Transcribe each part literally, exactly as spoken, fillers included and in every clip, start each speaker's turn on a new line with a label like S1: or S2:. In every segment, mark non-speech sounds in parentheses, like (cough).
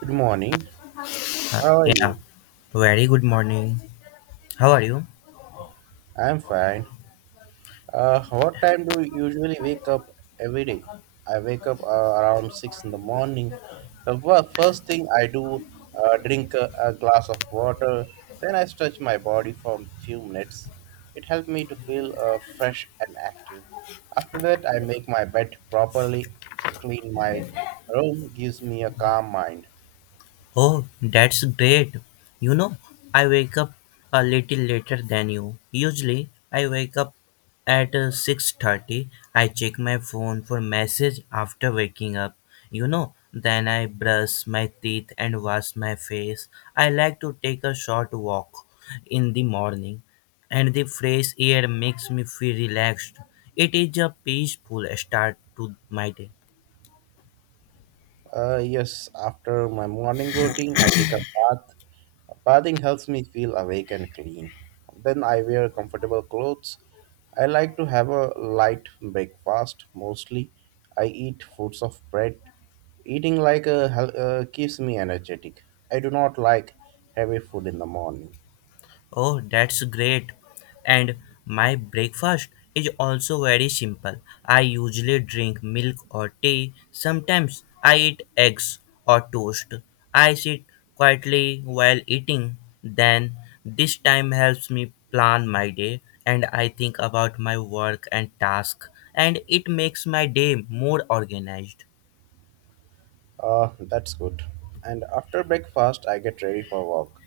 S1: Good morning.
S2: Uh,
S1: How are
S2: yeah,
S1: you?
S2: very good morning. How are you?
S1: I'm fine. Uh, what time do you usually wake up every day? I wake up uh, around six in the morning. The wo- first thing I do, uh, drink a, a glass of water. Then I stretch my body for a few minutes. It helps me to feel uh, fresh and active. After that, I make my bed properly, clean my room, gives me a calm mind.
S2: Oh, that's great. You know, I wake up a little later than you. Usually, I wake up at uh, six thirty. I check my phone for message after waking up. You know, then I brush my teeth and wash my face. I like to take a short walk in the morning, and the fresh air makes me feel relaxed. It is a peaceful start to my day.
S1: Uh, yes, after my morning routine, I take a bath. Bathing helps me feel awake and clean. Then I wear comfortable clothes. I like to have a light breakfast mostly. I eat fruits of bread. Eating like a hel- uh, keeps me energetic. I do not like heavy food in the morning.
S2: Oh, that's great. And my breakfast is also very simple. I usually drink milk or tea. Sometimes I eat eggs or toast. I sit quietly while eating. Then this time helps me plan my day and I think about my work and task and it makes my day more organized.
S1: Uh, that's good. And after breakfast, I get ready for work.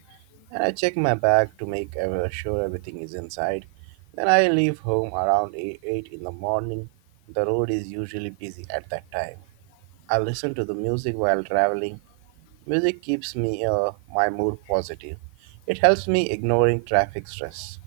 S1: And I check my bag to make ever sure everything is inside. Then I leave home around 8 eight in the morning. The road is usually busy at that time. I listen to the music while traveling. Music keeps me uh, my mood positive. It helps me ignoring traffic stress.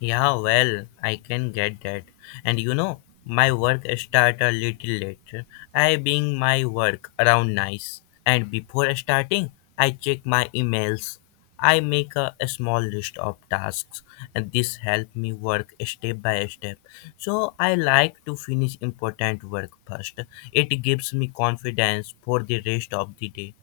S2: Yeah, well, I can get that. And you know, my work start a little later. I bring my work around nice. And before starting, I check my emails. I make a, a small list of tasks and this help me work step by step. So I like to finish important work first. It gives me confidence for the rest of the day.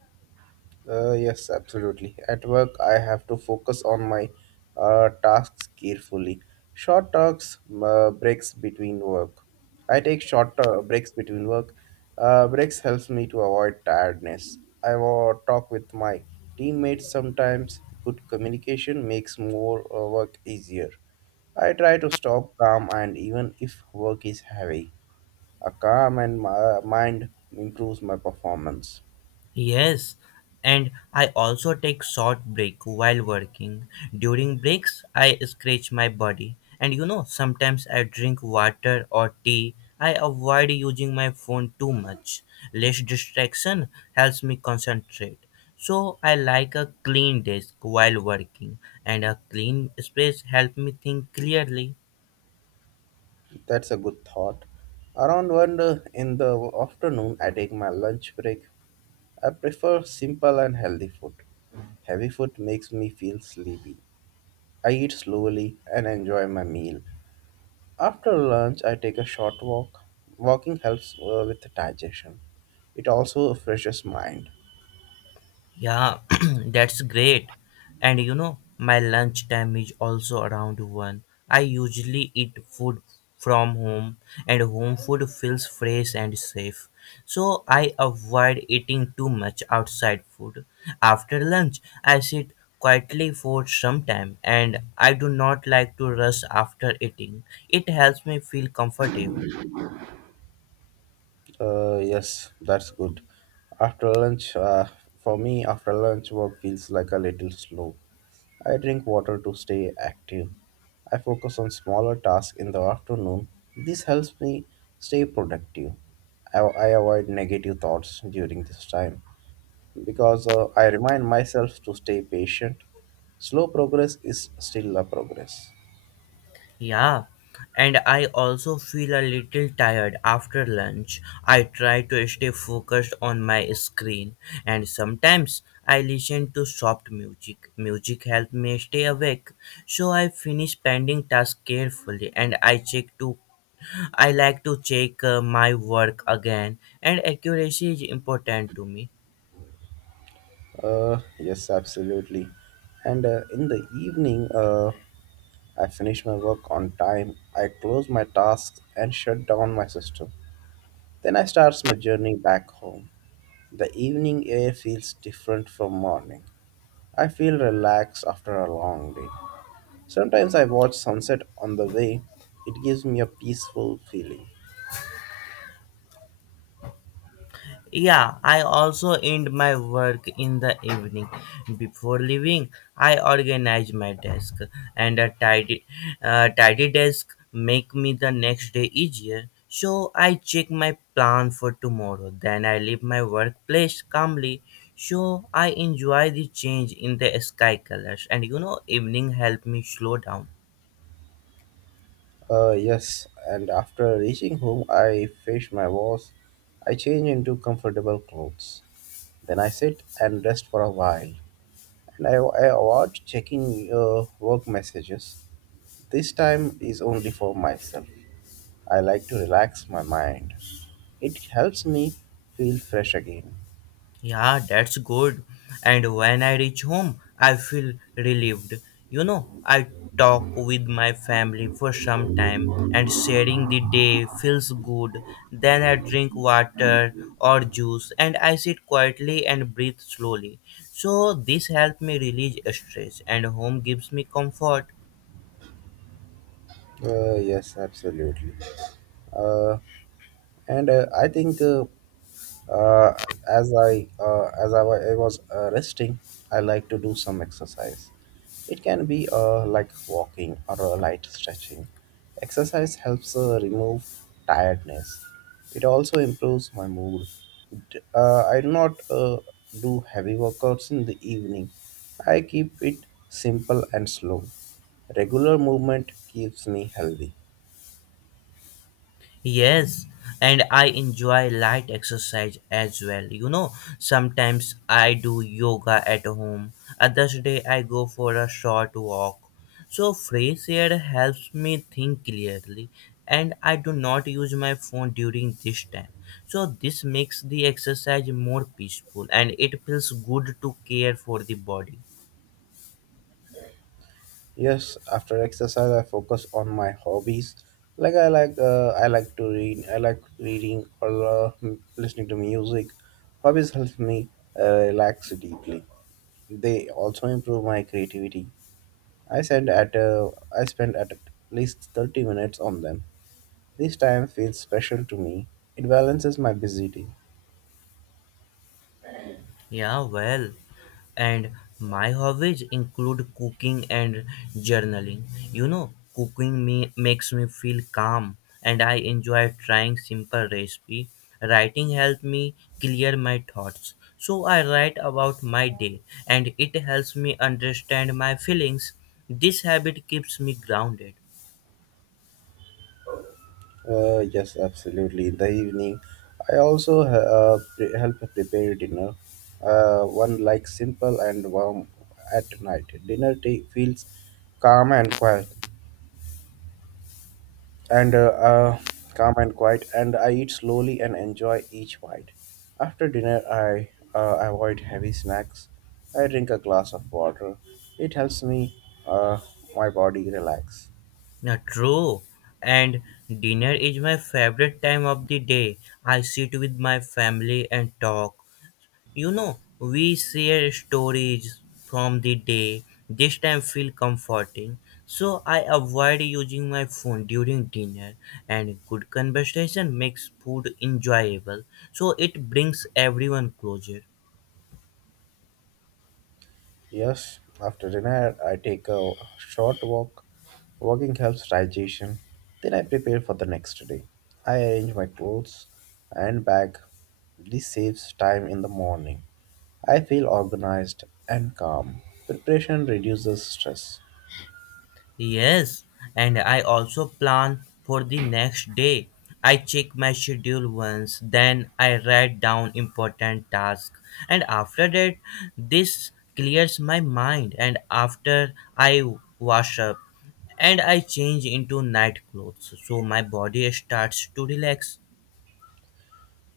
S1: Uh, yes, absolutely. At work, I have to focus on my uh, tasks carefully. Short talks, uh, breaks between work. I take short uh, breaks between work. Uh, breaks helps me to avoid tiredness. I wa- talk with my teammates sometimes. Good communication makes more uh, work easier. I try to stop calm and even if work is heavy, a calm and mi- mind improves my performance.
S2: Yes, and I also take short break while working. During breaks, I stretch my body, and you know, sometimes I drink water or tea. I avoid using my phone too much. Less distraction helps me concentrate. So I like a clean desk while working, and a clean space helps me think clearly.
S1: That's a good thought. Around one uh, in the afternoon, I take my lunch break. I prefer simple and healthy food. Heavy food makes me feel sleepy. I eat slowly and enjoy my meal. After lunch, I take a short walk. Walking helps uh, with digestion. It also refreshes mind.
S2: Yeah, (clears throat) that's great. And you know, my lunch time is also around one. I usually eat food from home, and home food feels fresh and safe. So I avoid eating too much outside food. After lunch, I sit quietly for some time, and I do not like to rush after eating. It helps me feel comfortable.
S1: Uh, yes, that's good. After lunch, uh, for me, after lunch, work feels like a little slow. I drink water to stay active. I focus on smaller tasks in the afternoon. This helps me stay productive. I, I avoid negative thoughts during this time because uh, I remind myself to stay patient. Slow progress is still a progress.
S2: Yeah, and I also feel a little tired after lunch. I try to stay focused on my screen, and sometimes I listen to soft music. Music helps me stay awake, so I finish pending tasks carefully, and I check to I like to check uh, my work again, and accuracy is important to me.
S1: Uh, yes, absolutely. And uh, in the evening, uh, I finish my work on time, I close my tasks and shut down my system. Then I start my journey back home. The evening air feels different from morning. I feel relaxed after a long day. Sometimes I watch sunset on the way. It gives me a peaceful feeling.
S2: Yeah, I also end my work in the evening. Before leaving, I organize my desk, and a tidy, uh, tidy desk make me the next day easier. So I check my plan for tomorrow. Then I leave my workplace calmly. So I enjoy the change in the sky colors, and you know, evening help me slow down.
S1: Uh, yes, and after reaching home, I fetch my wash. I change into comfortable clothes. Then I sit and rest for a while. And I, I avoid checking uh, work messages. This time is only for myself. I like to relax my mind. It helps me feel fresh again.
S2: Yeah, that's good. And when I reach home, I feel relieved. You know, I talk with my family for some time and sharing the day feels good. Then I drink water or juice and I sit quietly and breathe slowly. So this helps me release stress and home gives me comfort.
S1: Uh, yes, absolutely. Uh, and uh, I think uh, Uh, as I uh, as I, wa- I was uh, resting, I like to do some exercise. It can be uh, like walking or a light stretching. Exercise helps uh, remove tiredness. It also improves my mood. D- Uh, I do not uh, do heavy workouts in the evening. I keep it simple and slow. Regular movement keeps me healthy.
S2: Yes, and I enjoy light exercise as well. You know, sometimes I do yoga at home, others day I go for a short walk. So fresh air helps me think clearly and I do not use my phone during this time. So this makes the exercise more peaceful and it feels good to care for the body.
S1: Yes, after exercise, I focus on my hobbies. Like I like, uh, I like to read. I like reading or uh, m- listening to music. Hobbies help me uh, relax deeply. They also improve my creativity. I spend at uh, I spend at least thirty minutes on them. This time feels special to me. It balances my busy day.
S2: Yeah, well, and my hobbies include cooking and journaling. You know, cooking me makes me feel calm and I enjoy trying simple recipe. Writing helps me clear my thoughts. So I write about my day and it helps me understand my feelings. This habit keeps me grounded.
S1: Uh, yes, absolutely. In the evening, I also uh, pre- help prepare dinner. Uh, one likes simple and warm at night. Dinner ta- feels calm and quiet, and uh, uh, calm and quiet. And I eat slowly and enjoy each bite. After dinner, I uh, avoid heavy snacks. I drink a glass of water. It helps me uh, my body relax.
S2: Now, true. And dinner is my favorite time of the day. I sit with my family and talk. You know, we share stories from the day. This time feel comforting. So I avoid using my phone during dinner and good conversation makes food enjoyable. So it brings everyone closer.
S1: Yes, after dinner, I take a short walk. Walking helps digestion. Then I prepare for the next day. I arrange my clothes and bag. This saves time in the morning. I feel organized and calm. Preparation reduces stress.
S2: Yes, and I also plan for the next day. I check my schedule once, then I write down important tasks, and after that, this clears my mind. And after I wash up, and I change into night clothes, so my body starts to relax.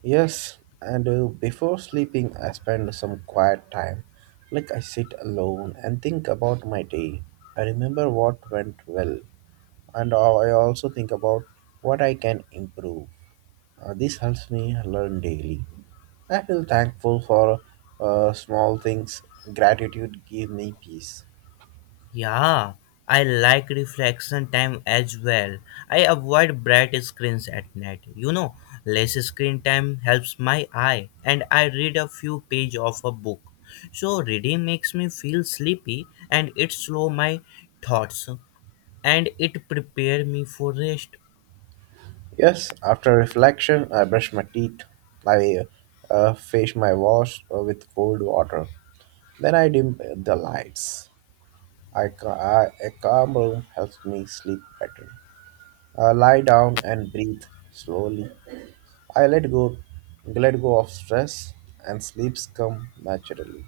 S1: Yes, and uh, before sleeping, I spend some quiet time. Like I sit alone and think about my day. I remember what went well, and I also think about what I can improve. Uh, this helps me learn daily. I feel thankful for uh, small things. Gratitude gives me peace.
S2: Yeah, I like reflection time as well. I avoid bright screens at night. You know, less screen time helps my eye and I read a few page of a book. So reading makes me feel sleepy and it slow my thoughts and it prepare me for rest.
S1: Yes, after reflection, I brush my teeth. I uh, face my wash uh, with cold water. Then I dim uh, the lights. I, ca- I- a calm room helps me sleep better. I lie down and breathe slowly. I let go, let go of stress, and sleeps come naturally.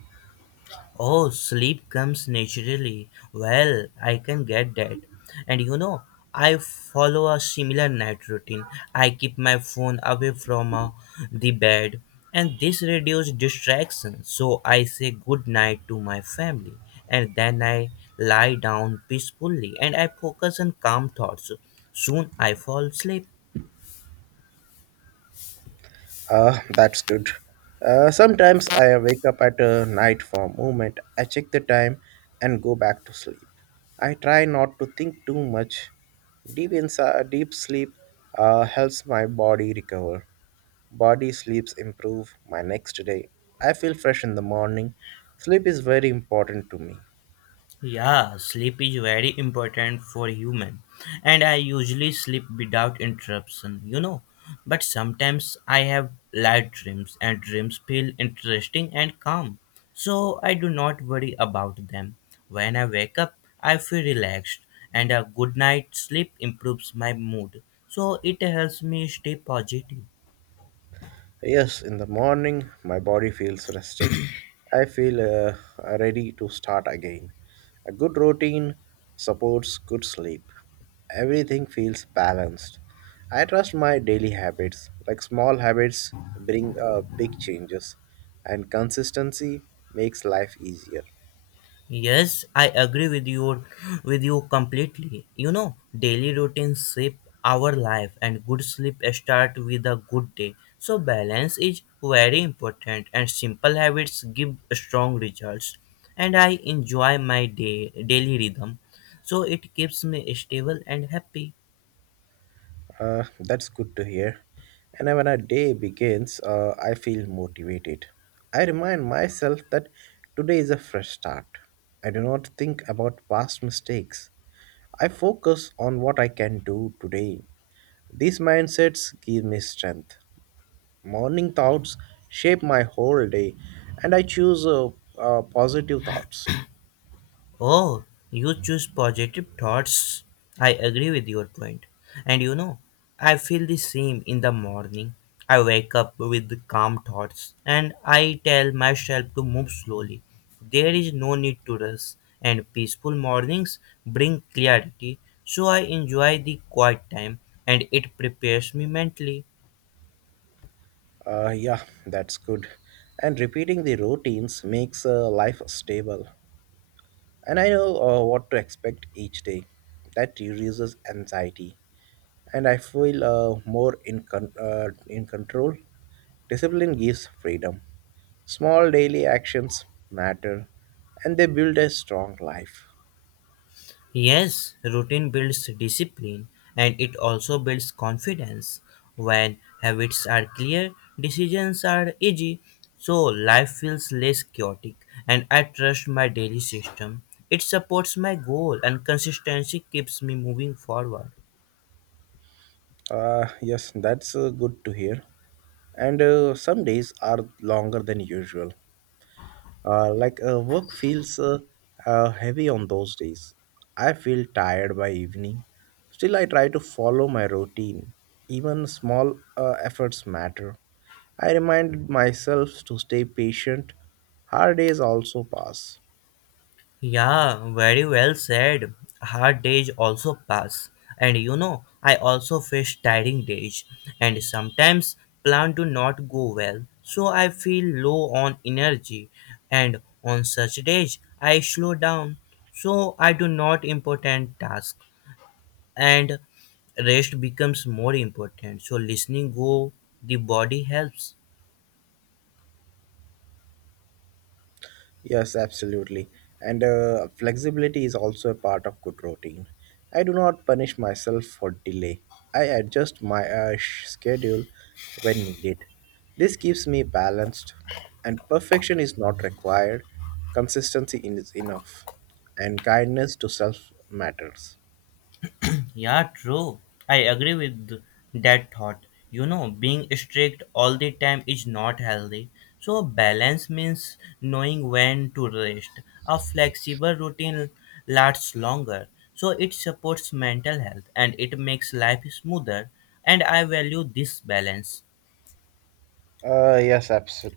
S2: Oh, sleep comes naturally. Well, I can get that. And you know, I follow a similar night routine. I keep my phone away from uh, the bed, and this reduces distraction. So I say good night to my family, and then I lie down peacefully and I focus on calm thoughts. Soon I fall asleep.
S1: Ah, that's good. Uh, sometimes I wake up at uh, night for a moment. I check the time and go back to sleep. I try not to think too much. Deep inside, deep sleep uh, helps my body recover. Body sleeps improve my next day. I feel fresh in the morning. Sleep is very important to me.
S2: Yeah, sleep is very important for human and I usually sleep without interruption, you know. But sometimes I have light dreams and dreams feel interesting and calm. So I do not worry about them. When I wake up, I feel relaxed and a good night's sleep improves my mood. So it helps me stay positive.
S1: Yes, in the morning, my body feels rested. I feel uh, ready to start again. A good routine supports good sleep. Everything feels balanced. I trust my daily habits. Like small habits bring uh, big changes, and consistency makes life easier.
S2: Yes, I agree with you with you completely. You know, daily routines shape our life and good sleep start with a good day. So balance is very important and simple habits give strong results. And I enjoy my day daily rhythm. So it keeps me stable and happy.
S1: Uh, that's good to hear. And when a day begins, uh, I feel motivated. I remind myself that today is a fresh start. I do not think about past mistakes. I focus on what I can do today. These mindsets give me strength. Morning thoughts shape my whole day, and I choose uh, uh, positive thoughts.
S2: Oh, you choose positive thoughts. I agree with your point. And you know, I feel the same in the morning. I wake up with calm thoughts and I tell myself to move slowly. There is no need to rush, and peaceful mornings bring clarity. So I enjoy the quiet time and it prepares me mentally.
S1: Uh, yeah, that's good. And repeating the routines makes uh, life stable. and I know uh, what to expect each day. That reduces anxiety, and I feel uh, more in con- uh, in control. Discipline gives freedom. Small daily actions matter, and they build a strong life.
S2: Yes, routine builds discipline and it also builds confidence. When habits are clear, decisions are easy, so life feels less chaotic and I trust my daily system. It supports my goal and consistency keeps me moving forward.
S1: Uh, yes, that's uh, good to hear. And uh, some days are longer than usual. Uh, like uh, work feels uh, uh, heavy on those days. I feel tired by evening. Still, I try to follow my routine. Even small uh, efforts matter. I reminded myself to stay patient. Hard days also pass.
S2: Yeah, very well said. Hard days also pass. And you know, I also face tiring days and sometimes plan do not go well. So I feel low on energy and on such days I slow down. So I do not important task and rest becomes more important. So listening go the body helps.
S1: Yes, absolutely. And uh, flexibility is also a part of good routine. I do not punish myself for delay. I adjust my uh, sh- schedule when needed. This keeps me balanced, and perfection is not required. Consistency is enough, and kindness to self matters.
S2: Yeah, true. I agree with that thought. You know, being strict all the time is not healthy. So, balance means knowing when to rest. A flexible routine lasts longer. So, it supports mental health and it makes life smoother. And I value this balance.
S1: Uh, yes, abso-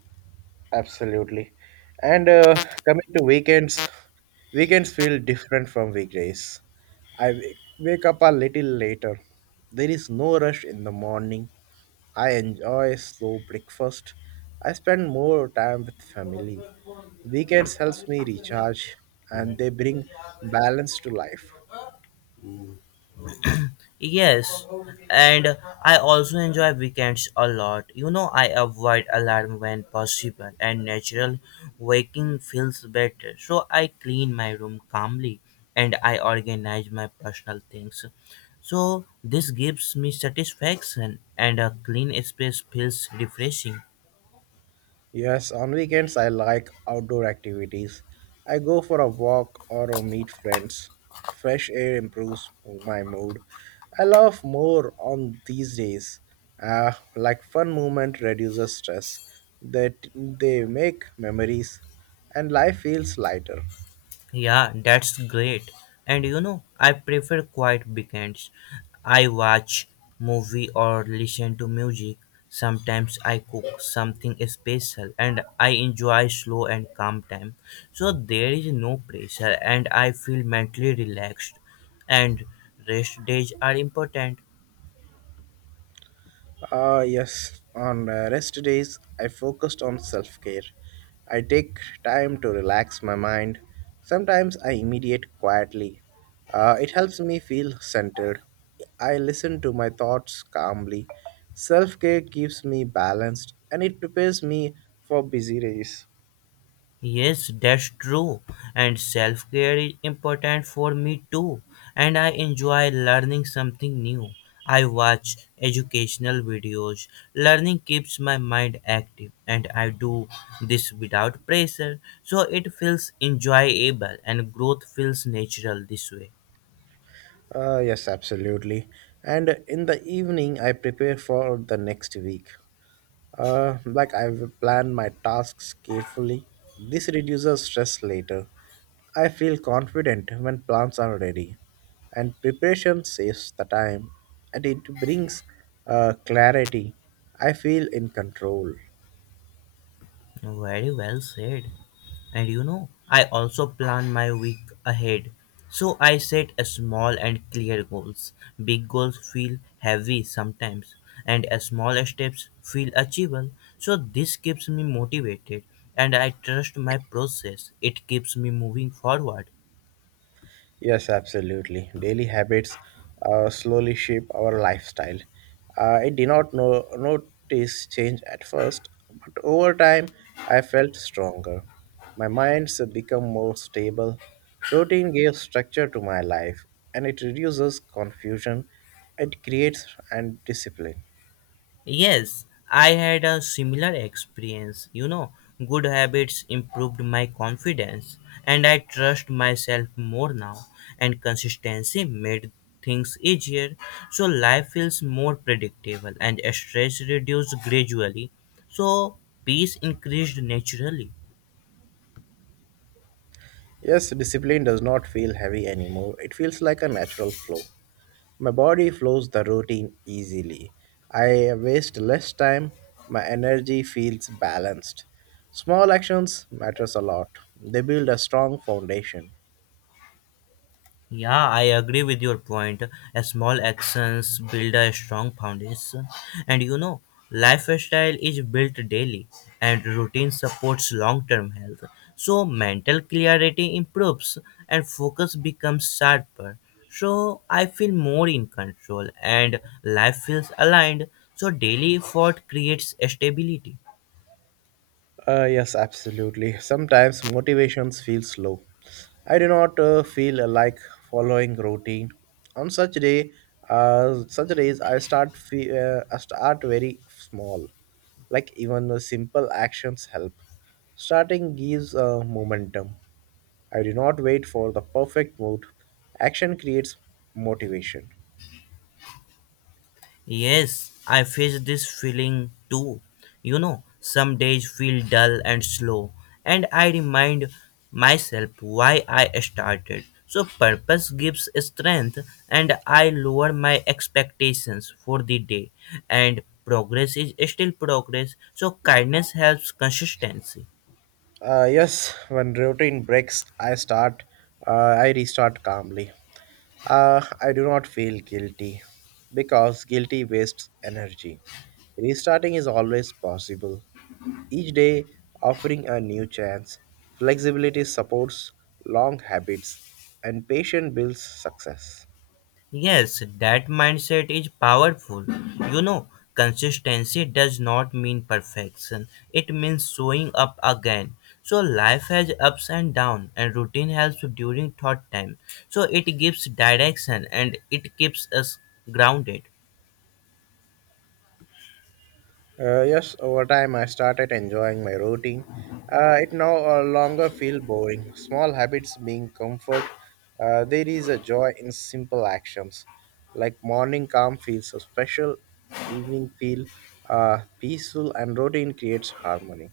S1: absolutely. And uh, coming to weekends, weekends feel different from weekdays. I wa- wake up a little later. There is no rush in the morning. I enjoy slow breakfast. I spend more time with family. Weekends helps me recharge and they bring balance to life.
S2: Yes, and I also enjoy weekends a lot. You know, I avoid alarm when possible, and natural waking feels better. So I clean my room calmly and I organize my personal things. So this gives me satisfaction, and a clean space feels refreshing.
S1: Yes, on weekends I like outdoor activities. I go for a walk or uh, meet friends. Fresh air improves my mood. I love more on these days. Uh, like fun movement reduces stress that they make memories and life feels lighter.
S2: Yeah, that's great. And you know, I prefer quiet weekends. I watch movie or listen to music. Sometimes I cook something special and I enjoy slow and calm time. So there is no pressure and I feel mentally relaxed and rest days are important.
S1: Ah, yes. On uh, rest days, I focused on self care. I take time to relax my mind. Sometimes I meditate quietly. Uh, it helps me feel centered. I listen to my thoughts calmly. Self care keeps me balanced and it prepares me for busy days.
S2: Yes, that's true. And self care is important for me too. And I enjoy learning something new. I watch educational videos. Learning keeps my mind active, and I do this without pressure. So it feels enjoyable, and growth feels natural this way.
S1: Uh, yes, absolutely. And in the evening, I prepare for the next week. Uh, like I've planned my tasks carefully. This reduces stress later. I feel confident when plans are ready, and preparation saves the time and it brings uh, clarity. I feel in control.
S2: Very well said. And you know, I also plan my week ahead. So I set a small and clear goals. Big goals feel heavy sometimes, and a small steps feel achievable. So this keeps me motivated and I trust my process. It keeps me moving forward.
S1: Yes, absolutely. Daily habits uh, slowly shape our lifestyle. Uh, I did not know, notice change at first, but over time I felt stronger. My mind's become more stable. Routine gives structure to my life and it reduces confusion. It creates and discipline.
S2: Yes, I had a similar experience. You know, good habits improved my confidence and I trust myself more now, and consistency made things easier. So, life feels more predictable and stress reduced gradually. So, peace increased naturally.
S1: Yes, discipline does not feel heavy anymore. It feels like a natural flow. My body flows the routine easily. I waste less time. My energy feels balanced. Small actions matters a lot. They build a strong foundation.
S2: Yeah, I agree with your point. A small actions build a strong foundation. And you know, lifestyle is built daily and routine supports long-term health. So mental clarity improves and focus becomes sharper. So I feel more in control and life feels aligned. So daily effort creates stability.
S1: Uh, yes, absolutely. Sometimes motivations feels low. I do not uh, feel like following routine. On such day, uh, such days I start fe- uh, I start very small. Like even the simple actions help. Starting gives uh, momentum. I do not wait for the perfect mood. Action creates motivation.
S2: Yes, I face this feeling too. You know, some days feel dull and slow, and I remind myself why I started. So, purpose gives strength, and I lower my expectations for the day. And progress is still progress, so, kindness helps consistency.
S1: Uh, yes, when routine breaks, I start. Uh, I restart calmly. Uh, I do not feel guilty because guilty wastes energy. Restarting is always possible. Each day offering a new chance. Flexibility supports long habits, and patience builds success.
S2: Yes, that mindset is powerful. You know, consistency does not mean perfection, it means showing up again. So, life has ups and downs, and routine helps during thought time. So, it gives direction and it keeps us grounded.
S1: Uh, yes, over time I started enjoying my routine. Uh, it no uh, longer feel boring. Small habits being comfort. Uh, there is a joy in simple actions, like morning calm feels so special, evening feel uh, peaceful, and routine creates harmony.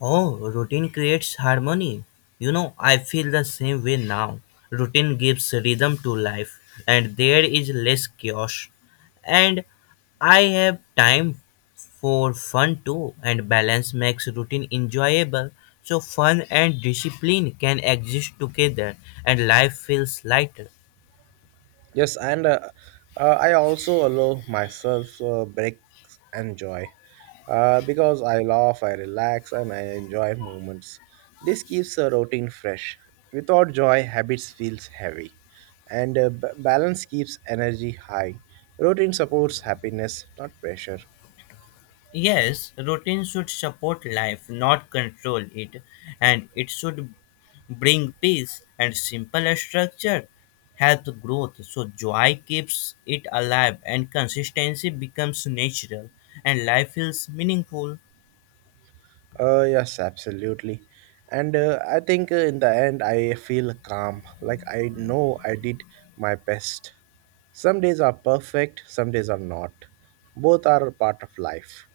S2: Oh, routine creates harmony. You know, I feel the same way now. Routine gives rhythm to life, and there is less chaos. And I have time for fun too, and balance makes routine enjoyable. So, fun and discipline can exist together, and life feels lighter.
S1: Yes, and uh, uh, I also allow myself uh, breaks and joy uh, because I laugh, I relax, and I enjoy moments. This keeps a routine fresh. Without joy, habits feels heavy, and uh, b- balance keeps energy high. Routine supports happiness, not pressure.
S2: Yes, routine should support life, not control it, and it should bring peace and simple structure help growth. So joy keeps it alive and consistency becomes natural and life feels meaningful.
S1: Uh, yes, absolutely. And uh, I think uh, in the end, I feel calm. Like I know I did my best. Some days are perfect, some days are not. Both are a part of life.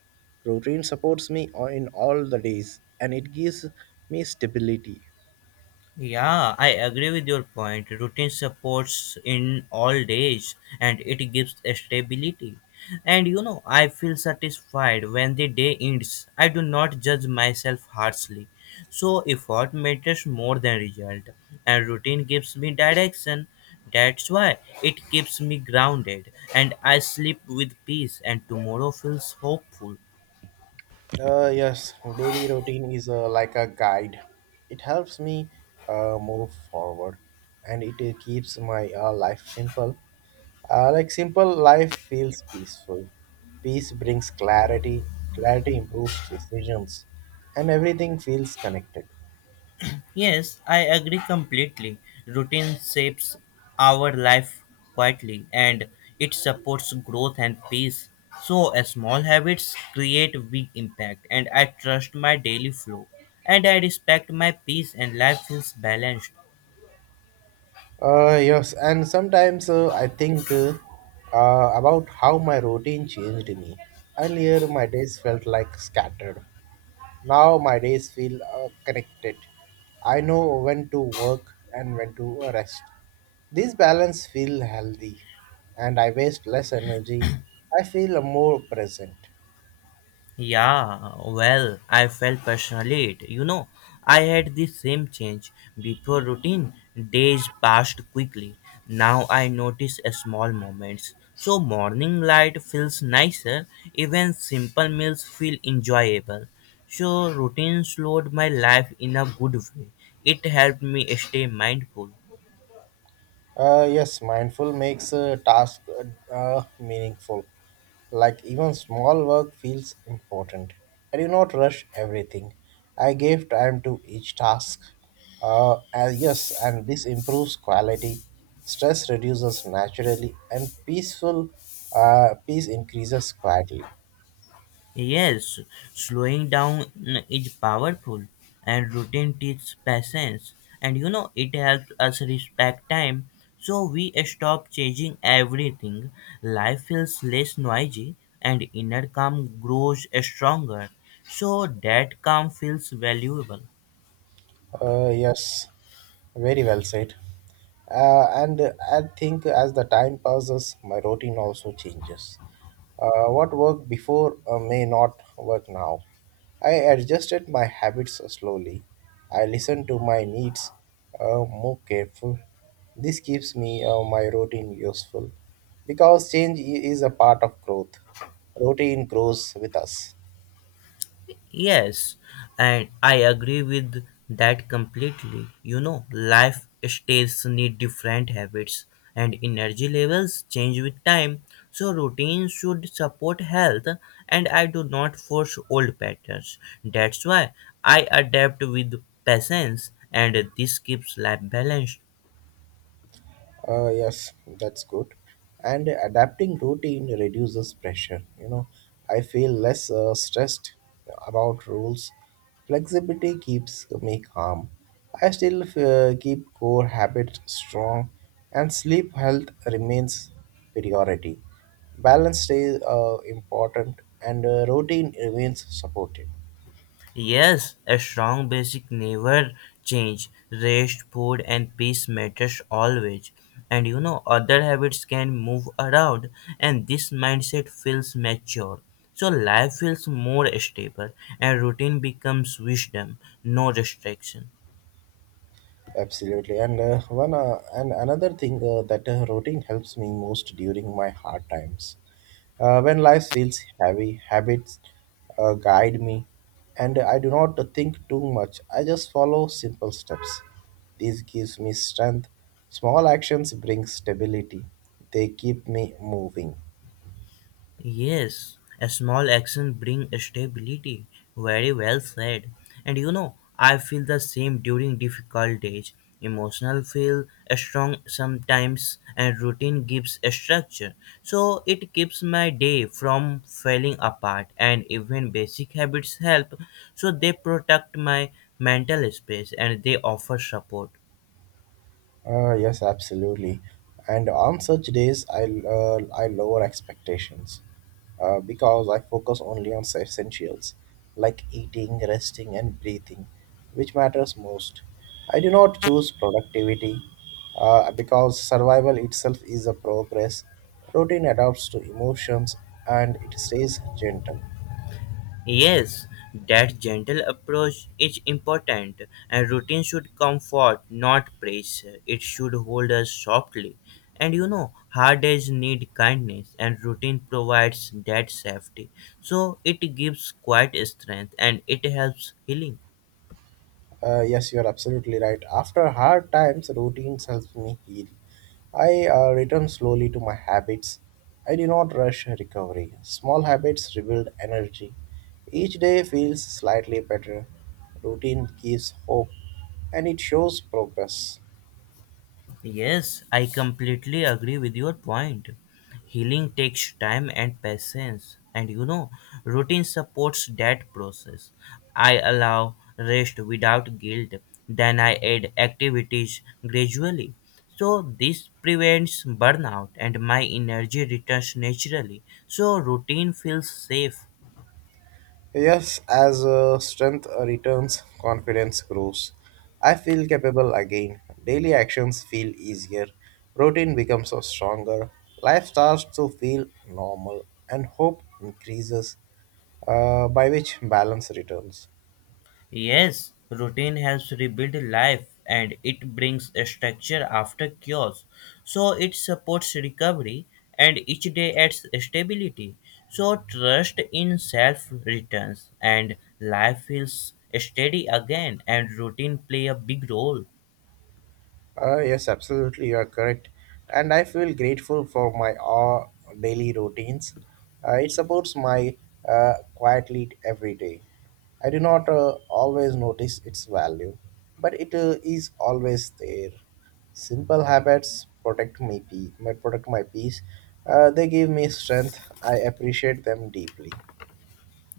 S1: Routine supports me o- in all the days and it gives me stability.
S2: Yeah, I agree with your point. Routine supports in all days and it gives a stability. And you know, I feel satisfied when the day ends. I do not judge myself harshly. So, effort matters more than result, and routine gives me direction. That's why it keeps me grounded, and I sleep with peace, and tomorrow feels hopeful.
S1: Uh, yes, daily routine is uh, like a guide. It helps me uh, move forward and it uh, keeps my uh, life simple. Uh, like simple life feels peaceful. Peace brings clarity, clarity improves decisions, and everything feels connected.
S2: Yes, I agree completely. Routine shapes our life quietly and it supports growth and peace. So, uh, small habits create big impact, and I trust my daily flow and I respect my peace, and life feels balanced.
S1: Uh, yes, and sometimes uh, I think uh, uh, about how my routine changed me. Earlier, my days felt like scattered. Now, my days feel uh, connected. I know when to work and when to rest. This balance feels healthy, and I waste less energy. I feel more present.
S2: Yeah, well, I felt personally it. You know, I had the same change. Before routine, days passed quickly. Now I notice a small moments. So morning light feels nicer, even simple meals feel enjoyable. So routine slowed my life in a good way. It helped me stay mindful.
S1: Uh, yes, mindful makes a task uh, uh, meaningful. Like even small work feels important. I do not rush everything. I gave time to each task. Uh, and yes, and this improves quality. Stress reduces naturally, and peaceful uh, peace increases quietly.
S2: Yes, slowing down mm, is powerful, and routine teaches patience. And you know, it helps us respect time, so we stop changing everything. Life feels less noisy, and inner calm grows stronger. So that calm feels valuable.
S1: Uh, yes, very well said. Uh, and uh, I think as the time passes, my routine also changes. Uh, what worked before uh, may not work now. I adjusted my habits slowly. I listened to my needs uh, more careful. This keeps me uh, My routine useful because change i- is a part of growth. Routine grows with us.
S2: Yes, and I agree with that completely. You know, life stages need different habits and energy levels change with time. So routines should support health and I do not force old patterns. That's why I adapt with patience and this keeps life balanced.
S1: Uh, yes, that's good. And adapting routine reduces pressure. You know, I feel less uh, stressed about rules. Flexibility keeps me calm. I still uh, keep core habits strong, and sleep health remains priority. Balance stays uh, important, and uh, routine remains supported.
S2: Yes, a strong basic never change. Rest, food, and peace matters always. And you know, other habits can move around, and this mindset feels mature. So life feels more stable, and routine becomes wisdom, no restriction.
S1: Absolutely, and uh, one uh, and another thing uh, that uh, routine helps me most during my hard times. Uh, when life feels heavy, habits uh, guide me, and I do not think too much. I just follow simple steps. This gives me strength. Small actions bring stability. They keep me moving.
S2: Yes, a small action bring stability. Very well said. And you know, I feel the same during difficult days. Emotional feel strong sometimes and routine gives a structure. So it keeps my day from falling apart and even basic habits help. So they protect my mental space and they offer support.
S1: Uh, yes, absolutely. And on such days, I uh, I lower expectations uh, because I focus only on essentials like eating, resting, and breathing, which matters most. I do not choose productivity uh, because survival itself is a progress. Routine adapts to emotions and it stays gentle.
S2: Yes, that gentle approach is important, and routine should comfort, not pressure. It should hold us softly. And you know, hard days need kindness, and routine provides that safety. So it gives quiet strength and it helps healing.
S1: Uh, yes, you are absolutely right. After hard times, routines helps me heal. I uh, return slowly to my habits. I do not rush recovery. Small habits rebuild energy. Each day feels slightly better. Routine gives hope, and it shows progress.
S2: Yes, I completely agree with your point. Healing takes time and patience, and you know, routine supports that process. I allow rest without guilt, then I add activities gradually. So, this prevents burnout and my energy returns naturally. So, routine feels safe.
S1: Yes, as uh, strength returns, confidence grows. I feel capable again. Daily actions feel easier. Routine becomes uh, stronger. Life starts to feel normal, and hope increases, uh, by which balance returns.
S2: Yes, routine helps rebuild life and it brings a structure after chaos. So it supports recovery and each day adds stability. So trust in self returns and life feels steady again and routine play a big role.
S1: Uh, yes, absolutely, you are correct. And I feel grateful for my uh, daily routines. Uh, it supports my uh, quiet lead every day. I do not uh, always notice its value, but it uh, is always there. Simple habits protect me, pe- my- protect my peace. Uh, they give me strength. I appreciate them deeply.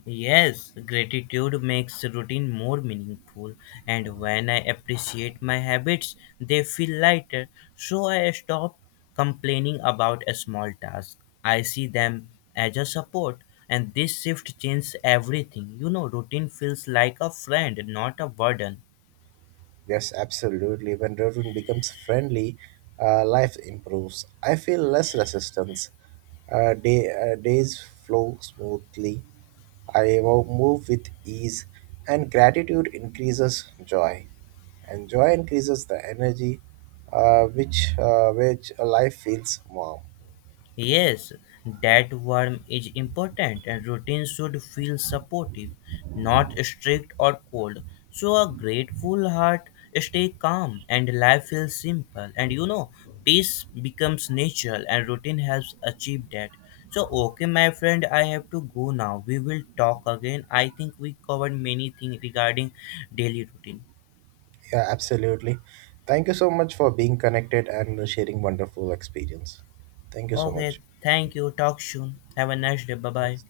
S2: Yes, gratitude makes routine more meaningful, and when I appreciate my habits, they feel lighter. So I stop complaining about a small task. I see them as a support, and this shift changes everything. You know, routine feels like a friend, not a burden.
S1: Yes, absolutely. When routine becomes friendly, uh, life improves. I feel less resistance. Uh, day, uh, days flow smoothly. I wo- move with ease, and gratitude increases joy, and joy increases the energy, uh, which uh, which life feels warm.
S2: Yes, that warmth is important and routine should feel supportive, not strict or cold. So a grateful heart stay calm and life feels simple. And you know, peace becomes natural and routine helps achieve that. So okay my friend, I have to go now. We will talk again. I think we covered many things regarding daily routine.
S1: Yeah, absolutely. Thank you so much for being connected and sharing wonderful experience. Thank you so
S2: Okay,
S1: much.
S2: thank you. Talk soon. Have a nice day. Bye bye.
S1: Yes.